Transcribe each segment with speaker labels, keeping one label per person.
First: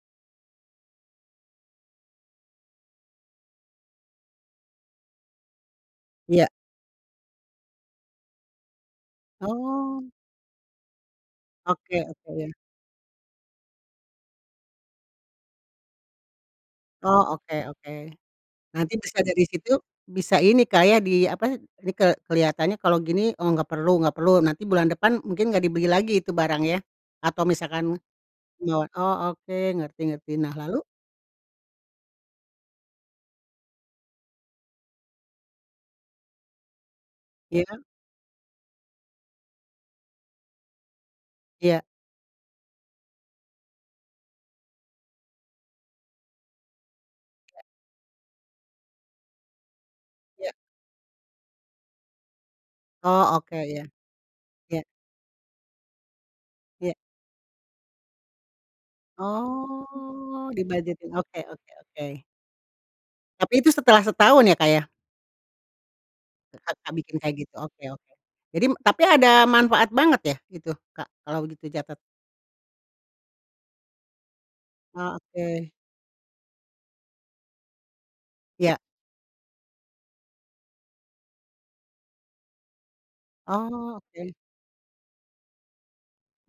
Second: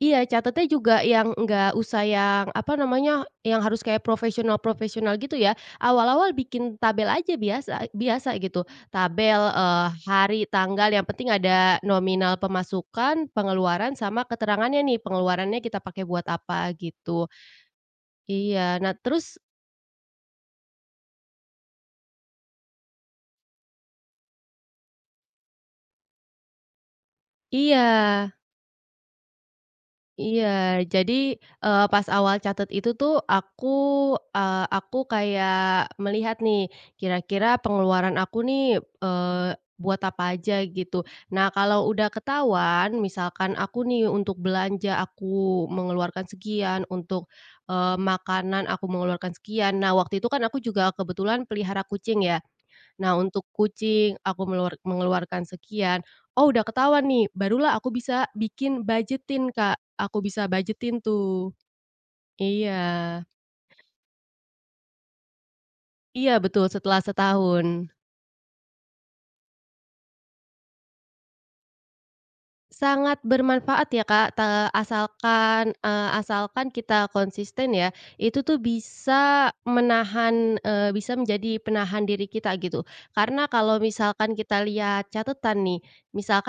Speaker 1: Iya catatnya juga yang enggak usah yang, apa namanya, yang harus kayak profesional profesional gitu ya. Awal-awal
Speaker 2: Iya.
Speaker 1: bikin tabel aja biasa biasa gitu. Tabel, eee,
Speaker 2: Oh.
Speaker 1: hari, tanggal, yang penting ada
Speaker 2: Oke
Speaker 1: nominal
Speaker 2: oke.
Speaker 1: pemasukan, pengeluaran, sama keterangannya nih, pengeluarannya kita pakai buat apa,
Speaker 2: Oh,
Speaker 1: gitu.
Speaker 2: oke oke.
Speaker 1: Iya, nah
Speaker 2: Nanti bisa
Speaker 1: terus
Speaker 2: dari situ, bisa ini Kak ya, di apa, like kelihatannya kalau gini, oh nggak perlu nggak perlu, nanti bulan depan, mungkin nggak dibeli lagi itu barang ya, atau misalkan,
Speaker 1: Iya.
Speaker 2: ngewo oke, ngerti-ngerti, nah
Speaker 1: Iya,
Speaker 2: lalu?
Speaker 1: jadi, eee, pas awal catat itu tuh aku, eee, aku kayak melihat nih, kira-kira
Speaker 2: Iya.
Speaker 1: pengeluaran aku nih, eee, buat apa aja gitu. Nah
Speaker 2: Iya.
Speaker 1: kalau udah ketahuan, misalkan aku nih untuk belanja aku mengeluarkan sekian, untuk, eee, makanan aku mengeluarkan sekian, nah waktu itu kan
Speaker 2: Ya.
Speaker 1: aku juga kebetulan pelihara kucing ya. Nah,
Speaker 2: Oh
Speaker 1: untuk
Speaker 2: oke iya.
Speaker 1: kucing, aku meluar
Speaker 2: Ya.
Speaker 1: mengeluarkan sekian. Oh, udah
Speaker 2: Ya.
Speaker 1: ketahuan nih, barulah aku bisa bikin budget-in Kak, aku bisa
Speaker 2: Oh,
Speaker 1: budget-in
Speaker 2: dibudgetin, oke
Speaker 1: tuh.
Speaker 2: oke oke.
Speaker 1: Iya.
Speaker 2: Tapi itu setelah setahun ya Kak ya?
Speaker 1: Iya betul
Speaker 2: Kakak
Speaker 1: setelah
Speaker 2: bikin kayak gitu, oke
Speaker 1: setahun.
Speaker 2: oke. Jadi tapi ada manfaat banget ya, itu, Kak, kalau gitu catat?
Speaker 1: Sangat bermanfaat ya Kak, te
Speaker 2: Ah oke.
Speaker 1: asalkan, eee, asalkan kita konsisten ya. Itu tuh
Speaker 2: Ya.
Speaker 1: bisa menahan, eee, bisa menjadi penahan diri kita gitu. Karena kalau
Speaker 2: Oh oke.
Speaker 1: misalkan kita lihat catatan nih,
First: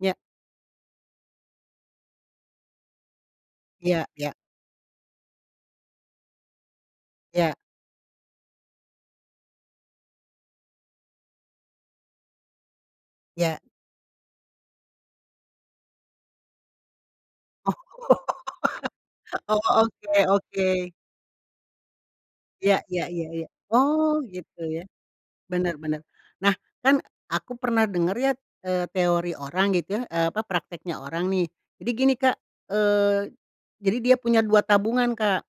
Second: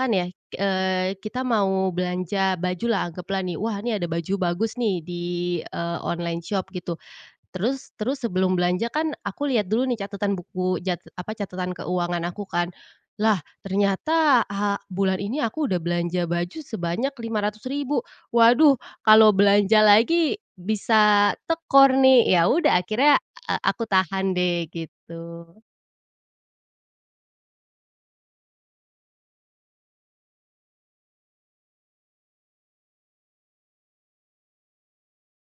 Speaker 2: Ya.
Speaker 1: ya, eee, kita mau belanja baju lah, anggaplah nih, "wah ini
Speaker 2: Ya
Speaker 1: ada
Speaker 2: ya.
Speaker 1: baju bagus nih, di, eee, online shop" gitu,
Speaker 2: Ya.
Speaker 1: terus terus sebelum belanja kan aku lihat dulu nih catatan buku, jat apa, catatan keuangan aku kan. Lah,
Speaker 2: Ya.
Speaker 1: ternyata, ha bulan ini aku udah belanja baju sebanyak 500
Speaker 2: Oh,
Speaker 1: ribu, waduh, kalau
Speaker 2: oh,
Speaker 1: belanja
Speaker 2: oke
Speaker 1: lagi,
Speaker 2: oke.
Speaker 1: bisa tekor nih. Yaudah
Speaker 2: Ya ya
Speaker 1: akhirnya,
Speaker 2: ya ya,
Speaker 1: e aku
Speaker 2: oh
Speaker 1: tahan
Speaker 2: gitu
Speaker 1: deh,
Speaker 2: ya,
Speaker 1: gitu.
Speaker 2: benar-benar. Nah kan, aku pernah dengar ya, eee, teori orang gitu ya, eee, apa, prakteknya orang nih, jadi gini Kak, eee, jadi dia punya 2 tabungan, Kak.